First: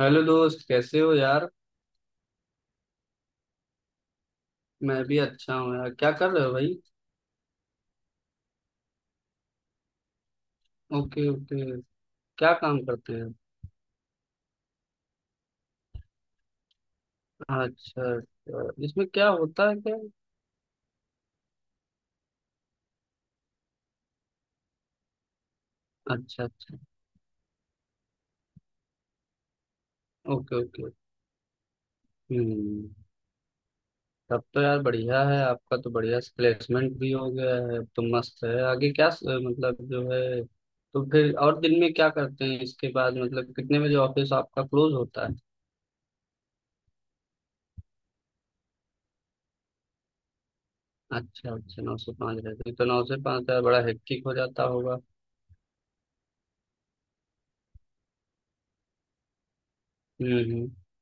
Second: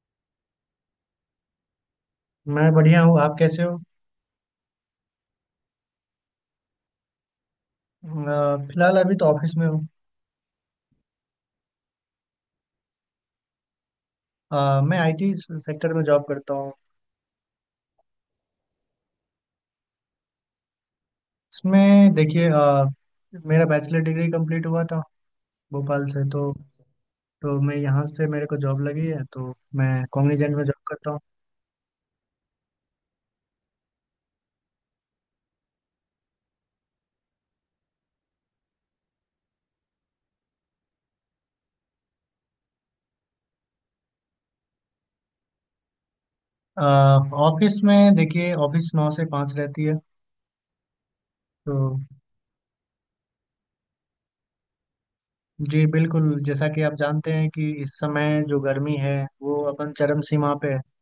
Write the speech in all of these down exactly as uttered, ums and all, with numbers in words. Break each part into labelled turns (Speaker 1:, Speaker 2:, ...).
Speaker 1: Hello दोस्त, कैसे हो यार।
Speaker 2: मैं बढ़िया हूँ। आप कैसे हो?
Speaker 1: मैं भी अच्छा हूँ यार, क्या कर रहे हो भाई।
Speaker 2: अ, फिलहाल अभी तो ऑफिस में हूँ।
Speaker 1: Okay okay. क्या काम करते हैं।
Speaker 2: अ, मैं आईटी सेक्टर में जॉब करता हूँ।
Speaker 1: अच्छा अच्छा, इसमें क्या होता है क्या।
Speaker 2: इसमें देखिए, अ, मेरा बैचलर डिग्री कंप्लीट हुआ था भोपाल से।
Speaker 1: अच्छा
Speaker 2: तो
Speaker 1: अच्छा।
Speaker 2: तो मैं यहाँ से मेरे को जॉब लगी है, तो मैं कॉग्निजेंट
Speaker 1: ओके
Speaker 2: में जॉब
Speaker 1: ओके।
Speaker 2: करता हूँ।
Speaker 1: हम्म। तब तो यार बढ़िया है, आपका तो बढ़िया प्लेसमेंट भी हो गया है, अब तो मस्त है। आगे क्या स- मतलब जो है तो फिर और दिन में क्या करते हैं इसके बाद, मतलब कितने बजे ऑफिस आपका क्लोज होता है।
Speaker 2: अ, ऑफिस में देखिए, ऑफिस नौ से पाँच रहती है।
Speaker 1: अच्छा
Speaker 2: तो
Speaker 1: अच्छा, नौ से पाँच रहते हैं, तो नौ से पाँच यार बड़ा हेक्टिक हो जाता होगा।
Speaker 2: जी बिल्कुल, जैसा कि आप जानते हैं कि इस समय जो गर्मी है वो अपन चरम
Speaker 1: हम्म
Speaker 2: सीमा पे है
Speaker 1: हम्म।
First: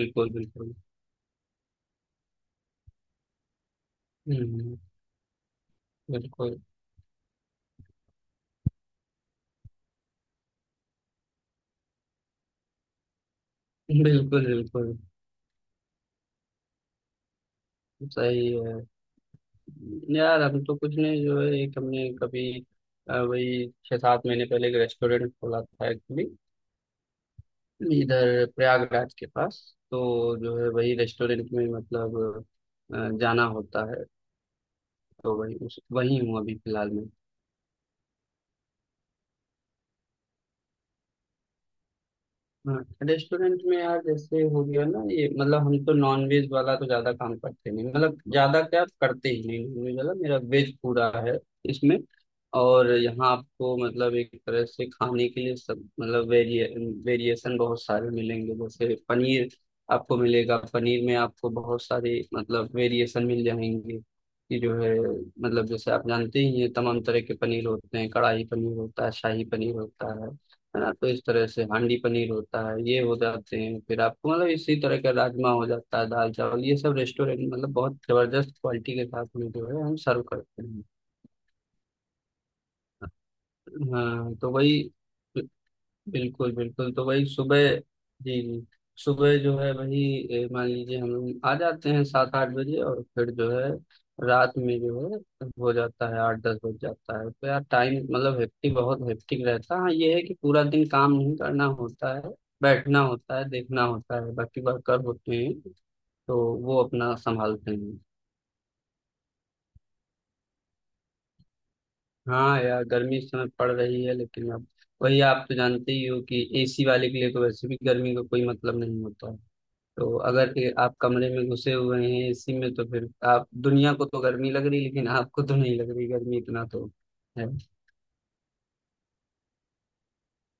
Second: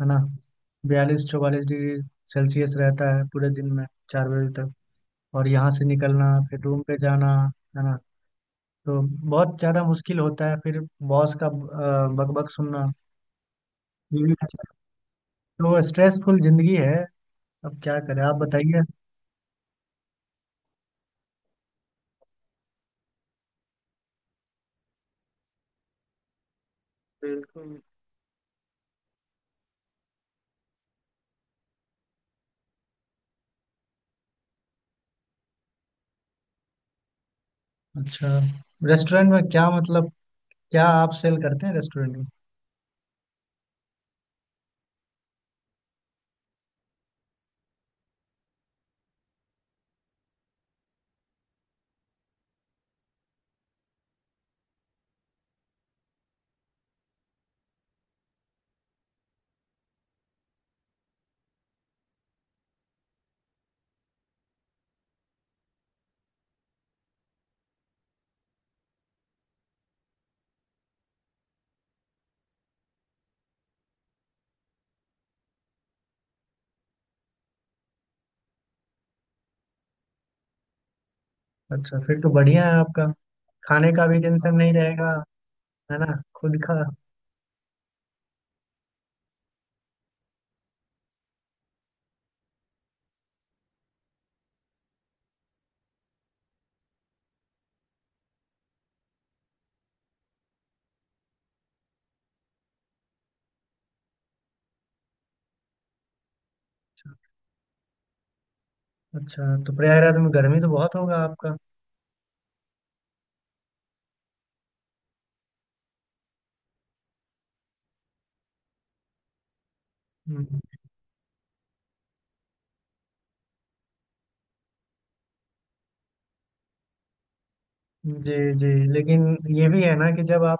Speaker 2: है ना।
Speaker 1: बिल्कुल।
Speaker 2: बयालीस चौवालीस डिग्री सेल्सियस रहता है पूरे दिन में, चार बजे तक।
Speaker 1: हम्म,
Speaker 2: और यहाँ से निकलना
Speaker 1: बिल्कुल
Speaker 2: फिर रूम पे जाना, है ना, तो बहुत ज़्यादा मुश्किल होता है। फिर बॉस का अ, बकबक सुनना, बीवी
Speaker 1: बिल्कुल।
Speaker 2: का।
Speaker 1: बिल्कुल
Speaker 2: तो स्ट्रेसफुल जिंदगी है। अब क्या करें, आप
Speaker 1: सही है।
Speaker 2: बताइए।
Speaker 1: यार हम तो कुछ नहीं, जो है एक हमने कभी अ, वही छः सात महीने पहले एक रेस्टोरेंट खोला था एक्चुअली,
Speaker 2: बिल्कुल।
Speaker 1: इधर प्रयागराज के पास। तो जो है वही रेस्टोरेंट में मतलब अ, जाना होता है। तो वही उस वही हूँ अभी फिलहाल में।
Speaker 2: अच्छा, रेस्टोरेंट में क्या मतलब, क्या आप सेल करते हैं रेस्टोरेंट में?
Speaker 1: हाँ, रेस्टोरेंट में यार जैसे हो गया ना ये, मतलब हम तो नॉन वेज वाला तो ज्यादा काम करते नहीं, मतलब ज्यादा क्या करते ही नहीं नॉन वेज वाला, मेरा वेज पूरा है इसमें। और यहाँ आपको मतलब एक तरह से खाने के लिए सब मतलब वेरिए वेरिएशन बहुत सारे मिलेंगे, जैसे पनीर आपको मिलेगा, पनीर में आपको बहुत सारे मतलब वेरिएशन मिल जाएंगे कि जो है, मतलब जैसे आप जानते ही हैं तमाम तरह के पनीर होते हैं, कढ़ाई पनीर होता है, शाही पनीर होता है है ना। तो इस तरह से हांडी पनीर होता है, ये हो जाते हैं। फिर आपको मतलब इसी तरह का राजमा हो जाता है, दाल चावल, ये सब रेस्टोरेंट मतलब बहुत जबरदस्त क्वालिटी के साथ में जो है हम सर्व करते हैं।
Speaker 2: अच्छा, फिर तो बढ़िया है आपका, खाने का भी
Speaker 1: हाँ तो
Speaker 2: टेंशन नहीं
Speaker 1: वही।
Speaker 2: रहेगा, है ना,
Speaker 1: बिल्कुल
Speaker 2: खुद का।
Speaker 1: बिल्कुल, तो वही सुबह जी जी। सुबह जो है वही ए, मान लीजिए हम लोग आ जाते हैं सात आठ बजे, और फिर जो है रात में जो है हो जाता है आठ दस बज जाता है, तो यार टाइम मतलब हेक्टिक, बहुत हेक्टिक रहता है। हाँ, ये है कि पूरा दिन काम नहीं करना होता है, बैठना होता है, देखना होता है, बाकी वर्कर होते हैं तो वो अपना संभालते हैं।
Speaker 2: अच्छा, तो प्रयागराज में गर्मी तो बहुत होगा आपका।
Speaker 1: हाँ यार, गर्मी इस समय पड़ रही है, लेकिन अब वही आप तो जानते ही हो कि एसी वाले के लिए तो वैसे भी गर्मी का कोई मतलब नहीं होता है। तो अगर
Speaker 2: हम्म,
Speaker 1: ये आप कमरे में घुसे हुए हैं एसी में, तो फिर आप दुनिया को तो गर्मी लग रही, लेकिन आपको तो नहीं लग रही गर्मी, इतना तो है।
Speaker 2: जी, जी। लेकिन ये भी है ना कि जब आप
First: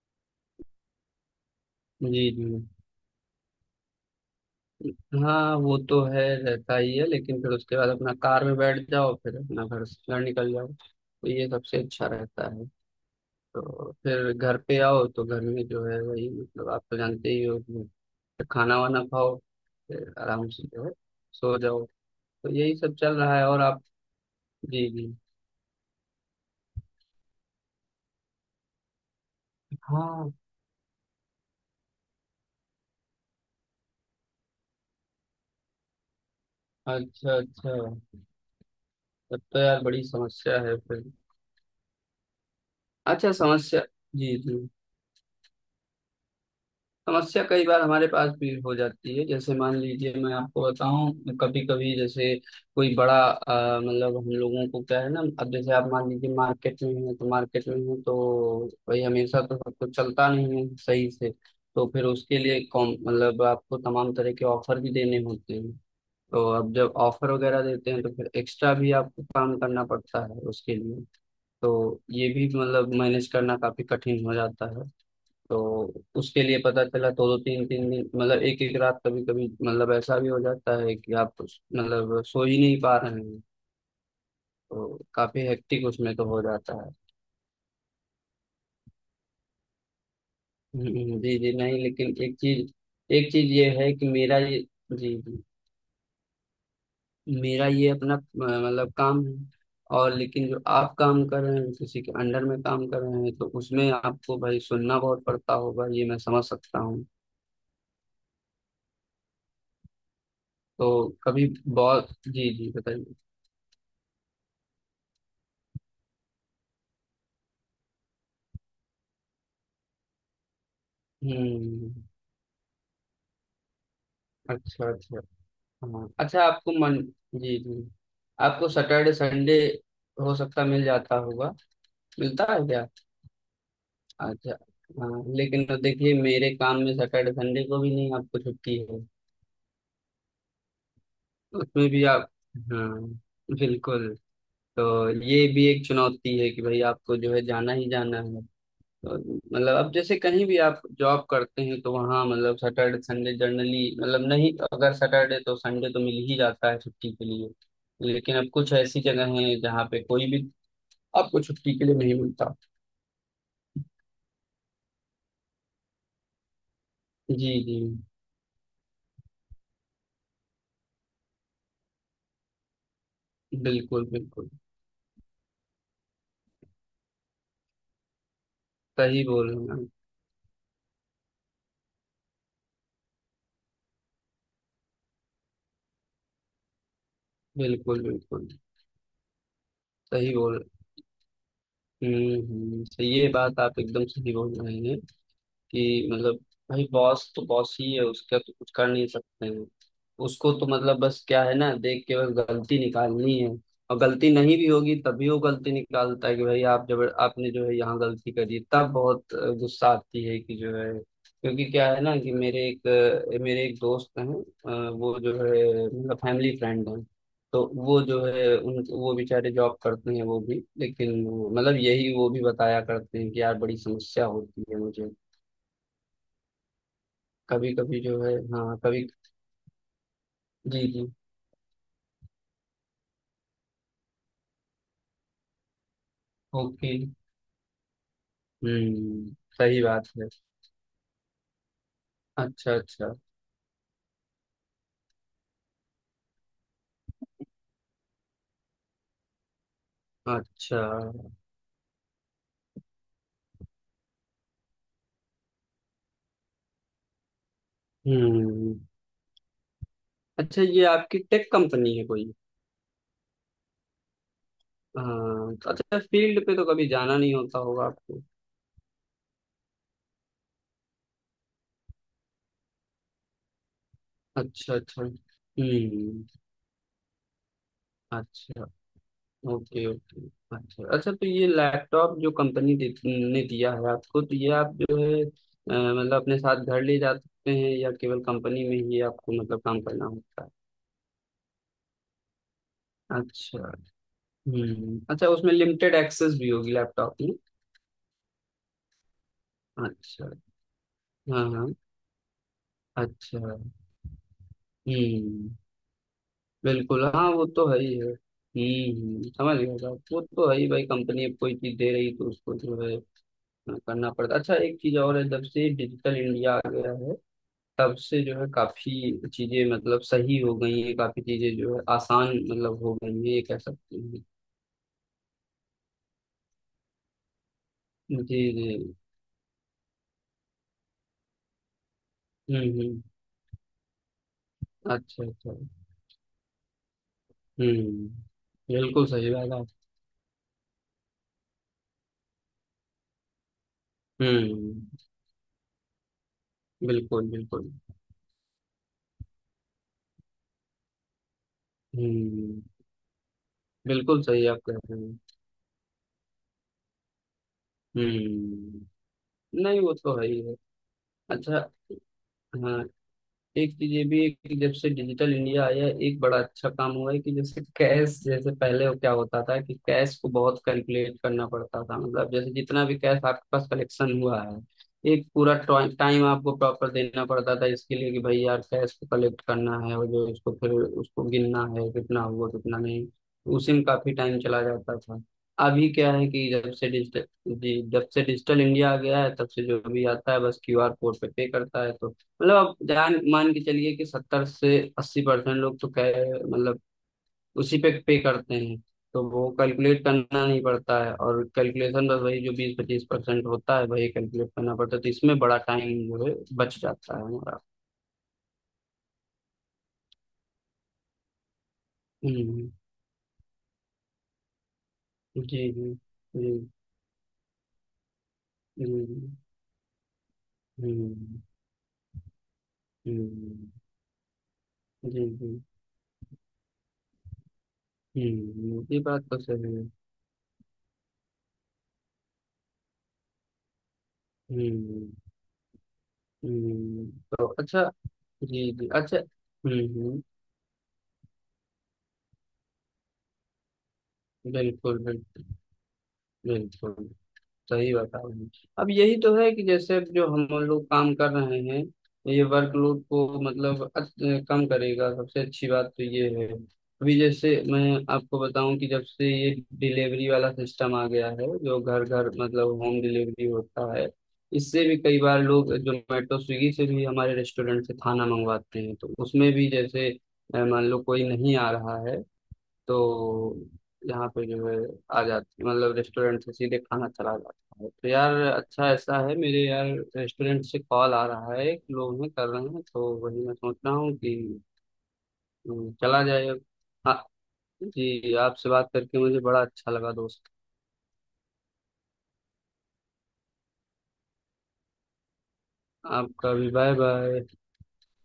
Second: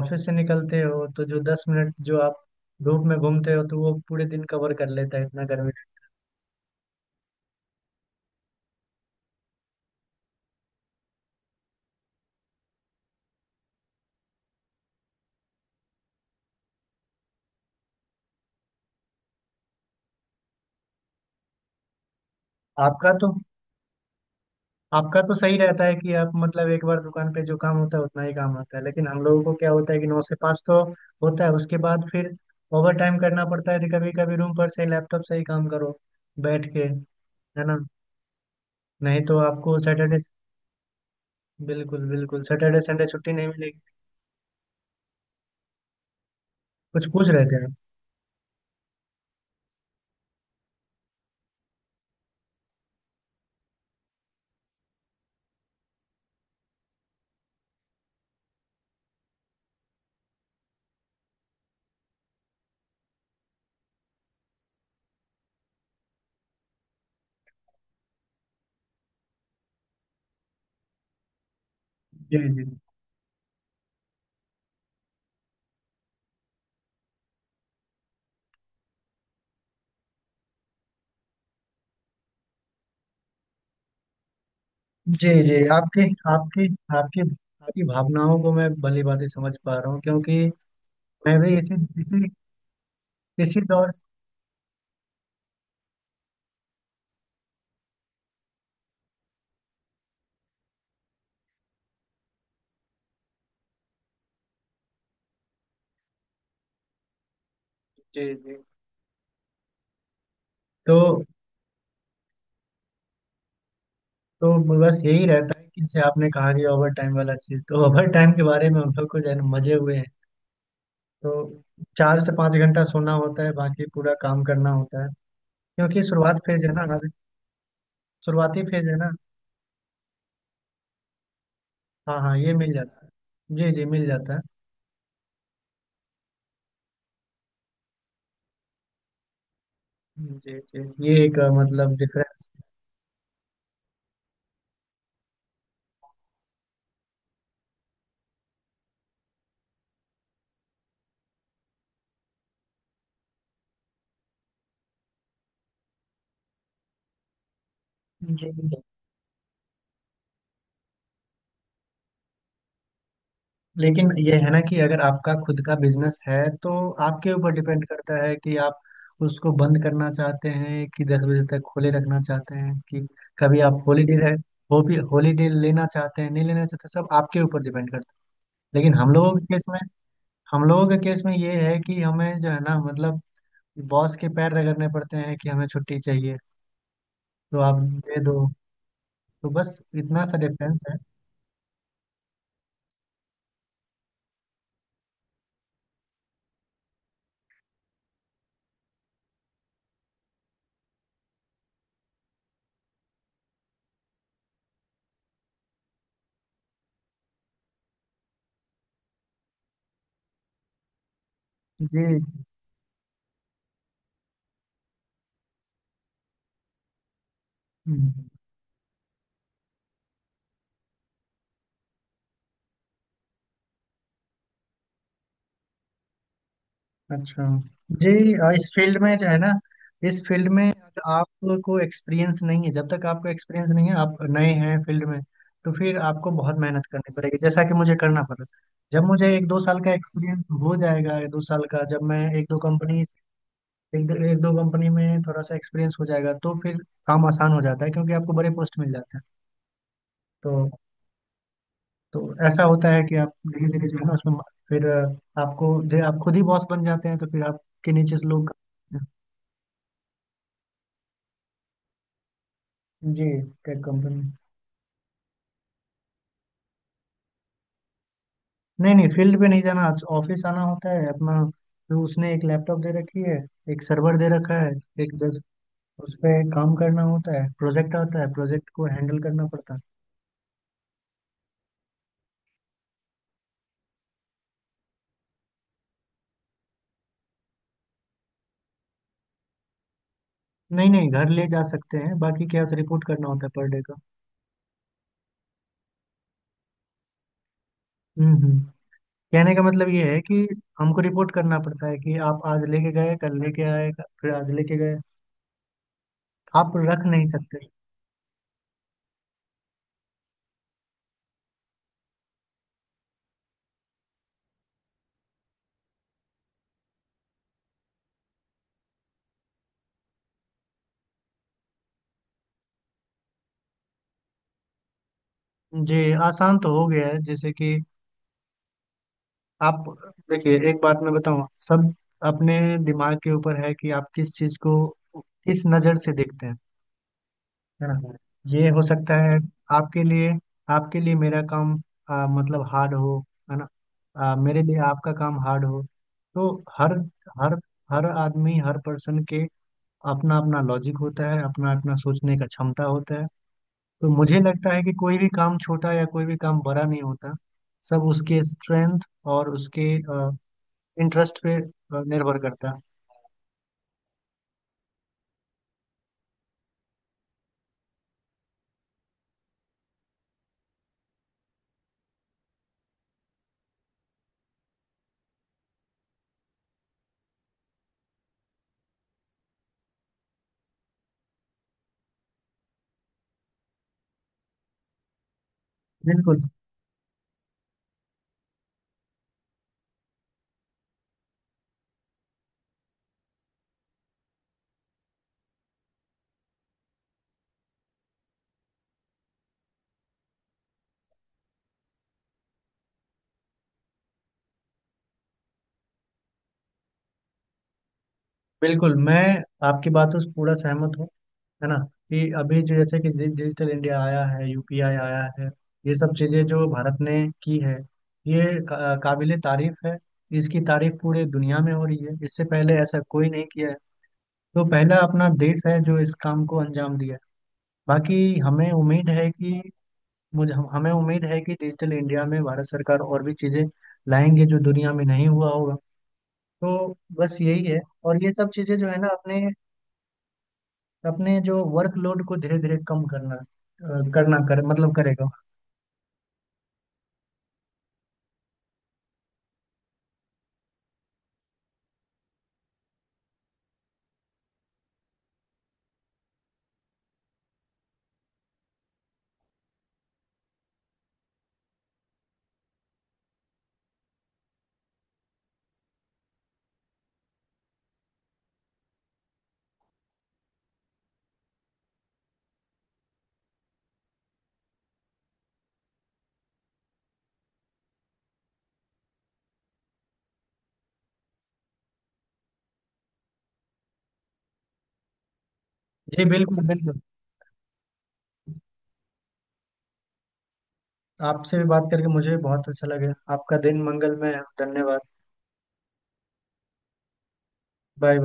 Speaker 2: ऑफिस से निकलते हो तो जो दस मिनट जो
Speaker 1: जी
Speaker 2: आप
Speaker 1: जी।
Speaker 2: धूप में घूमते हो, तो वो पूरे दिन कवर कर लेता है इतना
Speaker 1: हाँ
Speaker 2: गर्मी।
Speaker 1: वो तो है, रहता ही है, लेकिन फिर उसके बाद अपना कार में बैठ जाओ, फिर अपना घर से घर निकल जाओ, तो ये सबसे अच्छा रहता है। तो फिर घर पे आओ तो घर में जो है वही, मतलब आप तो जानते ही हो कि खाना वाना खाओ, फिर आराम से जो है सो जाओ। तो यही सब
Speaker 2: आपका
Speaker 1: चल
Speaker 2: तो
Speaker 1: रहा है, और आप। जी जी।
Speaker 2: आपका तो सही रहता है कि आप मतलब एक बार दुकान पे जो काम होता है उतना ही काम होता है। लेकिन हम लोगों को क्या होता है कि नौ
Speaker 1: हाँ,
Speaker 2: से पाँच तो होता है, उसके बाद फिर ओवर टाइम करना पड़ता है। तो कभी कभी रूम पर से लैपटॉप से ही काम करो, बैठ के,
Speaker 1: अच्छा
Speaker 2: है
Speaker 1: अच्छा।
Speaker 2: ना। नहीं तो
Speaker 1: तब तो
Speaker 2: आपको
Speaker 1: यार बड़ी
Speaker 2: सैटरडे।
Speaker 1: समस्या है फिर।
Speaker 2: बिल्कुल बिल्कुल, सैटरडे संडे छुट्टी
Speaker 1: अच्छा
Speaker 2: नहीं मिलेगी।
Speaker 1: समस्या। जी जी।
Speaker 2: कुछ पूछ
Speaker 1: समस्या
Speaker 2: रहे थे
Speaker 1: कई
Speaker 2: आप?
Speaker 1: बार हमारे पास भी हो जाती है, जैसे मान लीजिए मैं आपको बताऊं कभी कभी जैसे कोई बड़ा अ, मतलब हम लोगों को क्या है ना, अब जैसे आप मान लीजिए मार्केट में हैं तो मार्केट में हैं, तो भाई हमेशा तो सब कुछ चलता नहीं है सही से। तो फिर उसके लिए कॉम मतलब आपको तमाम तरह के ऑफर भी देने होते हैं। तो अब जब ऑफर वगैरह देते हैं तो फिर एक्स्ट्रा भी आपको काम करना पड़ता है उसके लिए। तो ये
Speaker 2: जी
Speaker 1: भी
Speaker 2: जी।
Speaker 1: मतलब मैनेज करना काफी कठिन हो जाता है। तो उसके लिए पता चला दो दो तीन तीन दिन, मतलब एक एक रात कभी कभी मतलब ऐसा भी हो जाता है कि आप मतलब सो ही नहीं पा रहे हैं। तो
Speaker 2: जी
Speaker 1: काफी
Speaker 2: जी।
Speaker 1: हेक्टिक
Speaker 2: आपकी
Speaker 1: उसमें तो हो
Speaker 2: आपकी
Speaker 1: जाता है।
Speaker 2: आपकी आपकी भावनाओं को मैं भली भांति समझ पा रहा हूँ, क्योंकि
Speaker 1: हम्म,
Speaker 2: मैं
Speaker 1: जी जी।
Speaker 2: भी इसी
Speaker 1: नहीं, लेकिन
Speaker 2: इसी
Speaker 1: एक चीज, एक चीज
Speaker 2: इसी
Speaker 1: ये
Speaker 2: दौर
Speaker 1: है
Speaker 2: से।
Speaker 1: कि मेरा ये जी जी, मेरा ये अपना अ, मतलब काम है। और लेकिन जो आप काम कर रहे हैं, किसी के अंडर में काम कर रहे हैं, तो उसमें आपको भाई सुनना बहुत पड़ता होगा, ये मैं समझ सकता हूँ।
Speaker 2: जी जी। तो
Speaker 1: तो कभी बहुत जी जी, बताइए।
Speaker 2: तो बस यही रहता है कि जैसे आपने कहा कि ओवर टाइम वाला चीज, तो ओवर टाइम के बारे में हम लोग को जो है ना मजे हुए हैं। तो
Speaker 1: हम्म।
Speaker 2: चार से पाँच घंटा सोना होता है, बाकी पूरा काम करना
Speaker 1: अच्छा
Speaker 2: होता है।
Speaker 1: अच्छा।
Speaker 2: क्योंकि
Speaker 1: हाँ,
Speaker 2: शुरुआत
Speaker 1: अच्छा
Speaker 2: फेज
Speaker 1: आपको
Speaker 2: है ना
Speaker 1: मन
Speaker 2: अभी।
Speaker 1: जी जी,
Speaker 2: शुरुआती
Speaker 1: आपको
Speaker 2: फेज है ना।
Speaker 1: सैटरडे संडे हो सकता मिल जाता होगा।
Speaker 2: हाँ हाँ,
Speaker 1: मिलता
Speaker 2: ये
Speaker 1: है
Speaker 2: मिल
Speaker 1: क्या।
Speaker 2: जाता है। जी जी, मिल जाता है।
Speaker 1: अच्छा। हाँ, लेकिन तो देखिए मेरे काम में सैटरडे संडे को भी नहीं, आपको छुट्टी है
Speaker 2: जी जी, ये एक अ,
Speaker 1: उसमें
Speaker 2: मतलब
Speaker 1: भी आप।
Speaker 2: डिफरेंस।
Speaker 1: हाँ, बिल्कुल। तो ये भी एक चुनौती है कि भाई आपको जो है जाना ही जाना है। तो मतलब अब जैसे कहीं भी आप जॉब करते हैं, तो वहाँ मतलब सैटरडे संडे जनरली, मतलब नहीं अगर सैटरडे तो संडे तो मिल ही जाता है छुट्टी के लिए। लेकिन अब कुछ ऐसी जगह हैं जहाँ पे कोई भी आपको छुट्टी के लिए नहीं मिलता।
Speaker 2: लेकिन ये है ना कि अगर आपका खुद का बिजनेस है, तो आपके
Speaker 1: जी
Speaker 2: ऊपर
Speaker 1: जी।
Speaker 2: डिपेंड करता है कि आप उसको बंद करना चाहते हैं कि दस बजे तक खोले रखना चाहते हैं, कि कभी आप
Speaker 1: बिल्कुल
Speaker 2: हॉलीडे रहे,
Speaker 1: बिल्कुल।
Speaker 2: वो भी हॉलीडे लेना चाहते हैं, नहीं लेना चाहते। सब आपके ऊपर डिपेंड करता है। लेकिन हम
Speaker 1: सही
Speaker 2: लोगों के
Speaker 1: बोल रहे
Speaker 2: केस
Speaker 1: हैं
Speaker 2: में
Speaker 1: आप।
Speaker 2: हम लोगों के केस में ये है कि हमें जो है ना मतलब बॉस के पैर रगड़ने पड़ते हैं कि हमें छुट्टी चाहिए, तो आप
Speaker 1: बिल्कुल
Speaker 2: दे दो।
Speaker 1: बिल्कुल।
Speaker 2: तो बस इतना
Speaker 1: सही
Speaker 2: सा
Speaker 1: बोल
Speaker 2: डिफरेंस है।
Speaker 1: हम्म हम्म, तो ये बात आप एकदम सही बोल रहे हैं कि मतलब भाई बॉस तो बॉस ही है, उसका तो कुछ कर नहीं सकते हैं। उसको तो मतलब बस क्या है ना, देख के बस गलती निकालनी है, और गलती नहीं भी होगी तभी वो गलती निकालता है कि भाई आप जब आपने जो है यहाँ गलती करी, तब बहुत अ, गुस्सा आती है कि जो है, क्योंकि क्या है ना कि
Speaker 2: जी।
Speaker 1: मेरे एक अ, मेरे एक दोस्त हैं, अ, वो जो है मतलब फैमिली फ्रेंड हैं, तो वो
Speaker 2: हम्म।
Speaker 1: जो है उन वो बेचारे जॉब करते हैं वो भी, लेकिन मतलब यही वो भी बताया करते हैं कि यार बड़ी समस्या होती है मुझे
Speaker 2: अच्छा।
Speaker 1: कभी कभी
Speaker 2: जी,
Speaker 1: जो है।
Speaker 2: अ, इस
Speaker 1: हाँ,
Speaker 2: फील्ड
Speaker 1: कभी
Speaker 2: में जो है ना, इस फील्ड में
Speaker 1: जी
Speaker 2: अगर
Speaker 1: जी।
Speaker 2: आपको एक्सपीरियंस नहीं है, जब तक आपको एक्सपीरियंस नहीं है आप नए हैं फील्ड में, तो फिर आपको बहुत मेहनत
Speaker 1: ओके।
Speaker 2: करनी पड़ेगी, जैसा कि मुझे करना पड़ा। जब मुझे
Speaker 1: हम्म।
Speaker 2: एक दो साल
Speaker 1: सही
Speaker 2: का
Speaker 1: बात है।
Speaker 2: एक्सपीरियंस हो जाएगा, एक दो साल का, जब मैं एक दो
Speaker 1: अच्छा
Speaker 2: कंपनी
Speaker 1: अच्छा।
Speaker 2: एक दो, एक दो कंपनी में थोड़ा सा एक्सपीरियंस हो जाएगा, तो फिर काम आसान हो जाता है क्योंकि आपको बड़े पोस्ट मिल जाते हैं। तो
Speaker 1: अच्छा।
Speaker 2: तो ऐसा होता है कि आप धीरे धीरे जो है ना उसमें फिर अ, आपको आपको खुद ही बॉस बन जाते हैं, तो फिर आपके नीचे से लोग।
Speaker 1: हम्म। अच्छा, ये आपकी टेक कंपनी है कोई।
Speaker 2: जी, टेक कंपनी।
Speaker 1: हाँ, तो अच्छा फील्ड पे तो कभी जाना नहीं होता होगा आपको।
Speaker 2: नहीं नहीं, फील्ड पे नहीं जाना। ऑफिस आना होता है अपना, जो उसने एक लैपटॉप दे रखी है, एक सर्वर दे रखा है।
Speaker 1: अच्छा अच्छा
Speaker 2: एक दस, उस
Speaker 1: हम्म।
Speaker 2: पे काम करना होता है, प्रोजेक्ट आता है,
Speaker 1: अच्छा।
Speaker 2: प्रोजेक्ट को हैंडल करना पड़ता है।
Speaker 1: Okay okay. अच्छा अच्छा, तो ये लैपटॉप जो कंपनी दे, ने दिया है आपको, तो ये आप जो है अ, मतलब अपने साथ घर ले जा सकते हैं या केवल कंपनी में ही आपको मतलब काम करना होता
Speaker 2: नहीं नहीं, घर ले जा सकते हैं, बाकी क्या होता है रिपोर्ट
Speaker 1: है।
Speaker 2: करना होता है
Speaker 1: अच्छा।
Speaker 2: पर डे का।
Speaker 1: हम्म, अच्छा उसमें लिमिटेड एक्सेस भी होगी लैपटॉप में।
Speaker 2: हम्म हम्म। कहने का मतलब ये है
Speaker 1: अच्छा।
Speaker 2: कि हमको रिपोर्ट
Speaker 1: हाँ
Speaker 2: करना
Speaker 1: हाँ।
Speaker 2: पड़ता है कि आप आज लेके गए,
Speaker 1: अच्छा।
Speaker 2: कल लेके आए, फिर आज लेके गए।
Speaker 1: हम्म।
Speaker 2: आप रख
Speaker 1: बिल्कुल
Speaker 2: नहीं
Speaker 1: हाँ, वो
Speaker 2: सकते।
Speaker 1: तो है ही है। हम्म, समझ गया साहब, वो तो है ही भाई, कंपनी अब कोई चीज दे रही तो उसको जो है अ, करना पड़ता। अच्छा एक चीज और है, जब से डिजिटल इंडिया आ गया है, तब से जो है काफी चीजें मतलब सही हो गई हैं, काफी चीजें जो है आसान मतलब हो गई हैं, ये कह सकते हैं।
Speaker 2: जी, आसान तो हो गया है, जैसे कि
Speaker 1: जी जी।
Speaker 2: आप, देखिए एक बात मैं बताऊं, सब अपने
Speaker 1: हम्म हम्म।
Speaker 2: दिमाग के ऊपर है कि आप किस चीज को
Speaker 1: अच्छा अच्छा।
Speaker 2: किस नजर से देखते हैं, है
Speaker 1: हम्म।
Speaker 2: ना। ये हो
Speaker 1: बिल्कुल
Speaker 2: सकता
Speaker 1: सही
Speaker 2: है
Speaker 1: बात है।
Speaker 2: आपके लिए आपके लिए मेरा काम आ, मतलब हार्ड हो, है ना, आ, मेरे लिए
Speaker 1: हम्म।
Speaker 2: आपका काम हार्ड हो। तो हर
Speaker 1: बिल्कुल
Speaker 2: हर
Speaker 1: बिल्कुल।
Speaker 2: हर आदमी हर पर्सन के अपना अपना लॉजिक होता है, अपना अपना सोचने का
Speaker 1: हम्म।
Speaker 2: क्षमता होता है। तो
Speaker 1: बिल्कुल
Speaker 2: मुझे
Speaker 1: सही आप
Speaker 2: लगता
Speaker 1: कह
Speaker 2: है कि
Speaker 1: रहे हैं।
Speaker 2: कोई भी काम छोटा या कोई भी काम बड़ा नहीं होता, सब उसके स्ट्रेंथ
Speaker 1: हम्म।
Speaker 2: और
Speaker 1: नहीं
Speaker 2: उसके
Speaker 1: वो तो है ही है।
Speaker 2: इंटरेस्ट पे
Speaker 1: अच्छा।
Speaker 2: अ, निर्भर करता है।
Speaker 1: हाँ, एक चीज ये भी है कि जब से डिजिटल इंडिया आया है, एक बड़ा अच्छा काम हुआ है कि जैसे कैश, जैसे पहले वो क्या होता था कि कैश को बहुत कैलकुलेट करना पड़ता था, मतलब जैसे जितना भी कैश आपके पास कलेक्शन हुआ है, एक पूरा टाइम आपको प्रॉपर देना पड़ता था इसके लिए कि भाई यार कैश को कलेक्ट करना है, और जो इसको फिर उसको गिनना है कितना हुआ कितना नहीं, उसी में काफी टाइम चला जाता था। अभी क्या है
Speaker 2: बिल्कुल
Speaker 1: कि जब से डिजिटल जी, जब से डिजिटल इंडिया आ गया है, तब से जो भी आता है बस क्यूआर कोड पे पे करता है, तो मतलब आप जान मान के चलिए कि सत्तर से अस्सी परसेंट लोग तो कह मतलब उसी पे पे करते हैं, तो वो कैलकुलेट करना नहीं पड़ता है, और कैलकुलेशन बस वही जो बीस पच्चीस परसेंट होता है वही कैलकुलेट करना पड़ता है, तो इसमें बड़ा टाइम जो है बच जाता है हमारा।
Speaker 2: बिल्कुल, मैं आपकी बातों से पूरा सहमत हूँ। है ना कि अभी
Speaker 1: हम्म,
Speaker 2: जो जैसे कि डि- डिजिटल इंडिया आया है, यूपीआई आया
Speaker 1: जी
Speaker 2: है,
Speaker 1: जी।
Speaker 2: ये सब चीज़ें
Speaker 1: जी
Speaker 2: जो भारत ने की है, ये
Speaker 1: जी।
Speaker 2: का, काबिले
Speaker 1: हम्म
Speaker 2: तारीफ है। इसकी तारीफ पूरे दुनिया में हो रही है, इससे पहले ऐसा कोई नहीं किया
Speaker 1: हम्म,
Speaker 2: है। तो पहला
Speaker 1: जी
Speaker 2: अपना
Speaker 1: जी।
Speaker 2: देश है जो इस काम को अंजाम दिया है। बाकी हमें
Speaker 1: हम्म, ये
Speaker 2: उम्मीद
Speaker 1: बात
Speaker 2: है
Speaker 1: तो
Speaker 2: कि
Speaker 1: सही है।
Speaker 2: मुझे हम- हमें उम्मीद है कि डिजिटल इंडिया में भारत सरकार और भी चीज़ें लाएंगे जो दुनिया में नहीं
Speaker 1: हम्म
Speaker 2: हुआ होगा। तो
Speaker 1: हम्म।
Speaker 2: बस
Speaker 1: तो
Speaker 2: यही है।
Speaker 1: अच्छा।
Speaker 2: और ये सब
Speaker 1: जी
Speaker 2: चीजें
Speaker 1: जी,
Speaker 2: जो है ना
Speaker 1: अच्छा।
Speaker 2: अपने
Speaker 1: हम्म हम्म।
Speaker 2: अपने जो वर्कलोड को धीरे धीरे कम करना अ, करना कर मतलब
Speaker 1: बिल्कुल
Speaker 2: करेगा।
Speaker 1: बिल्कुल। बिल्कुल सही बता रहे हैं। अब यही तो है कि जैसे अब जो हम लोग काम कर रहे हैं, ये वर्कलोड को मतलब अच- कम करेगा, सबसे अच्छी बात तो ये है। अभी जैसे मैं आपको बताऊं कि जब से ये डिलीवरी वाला सिस्टम आ गया है, जो घर घर मतलब होम डिलीवरी होता है, इससे भी कई बार लोग जोमेटो स्विगी से भी हमारे रेस्टोरेंट से खाना मंगवाते हैं, तो उसमें भी जैसे अ, मान लो कोई नहीं आ रहा है, तो यहाँ पे जो है आ जाती मतलब रेस्टोरेंट से सीधे खाना चला जाता है। तो यार अच्छा, ऐसा है मेरे यार, रेस्टोरेंट से कॉल आ रहा है, एक लोग हैं कर रहे हैं, तो वही मैं सोच रहा हूँ कि हम्म, चला
Speaker 2: जी
Speaker 1: जाए अब।
Speaker 2: बिल्कुल बिल्कुल।
Speaker 1: हाँ, जी आपसे बात करके मुझे बड़ा अच्छा लगा दोस्त।
Speaker 2: आपसे भी बात करके मुझे भी बहुत अच्छा लगे। आपका दिन मंगलमय है। धन्यवाद।
Speaker 1: आपका भी, बाय बाय।
Speaker 2: बाय।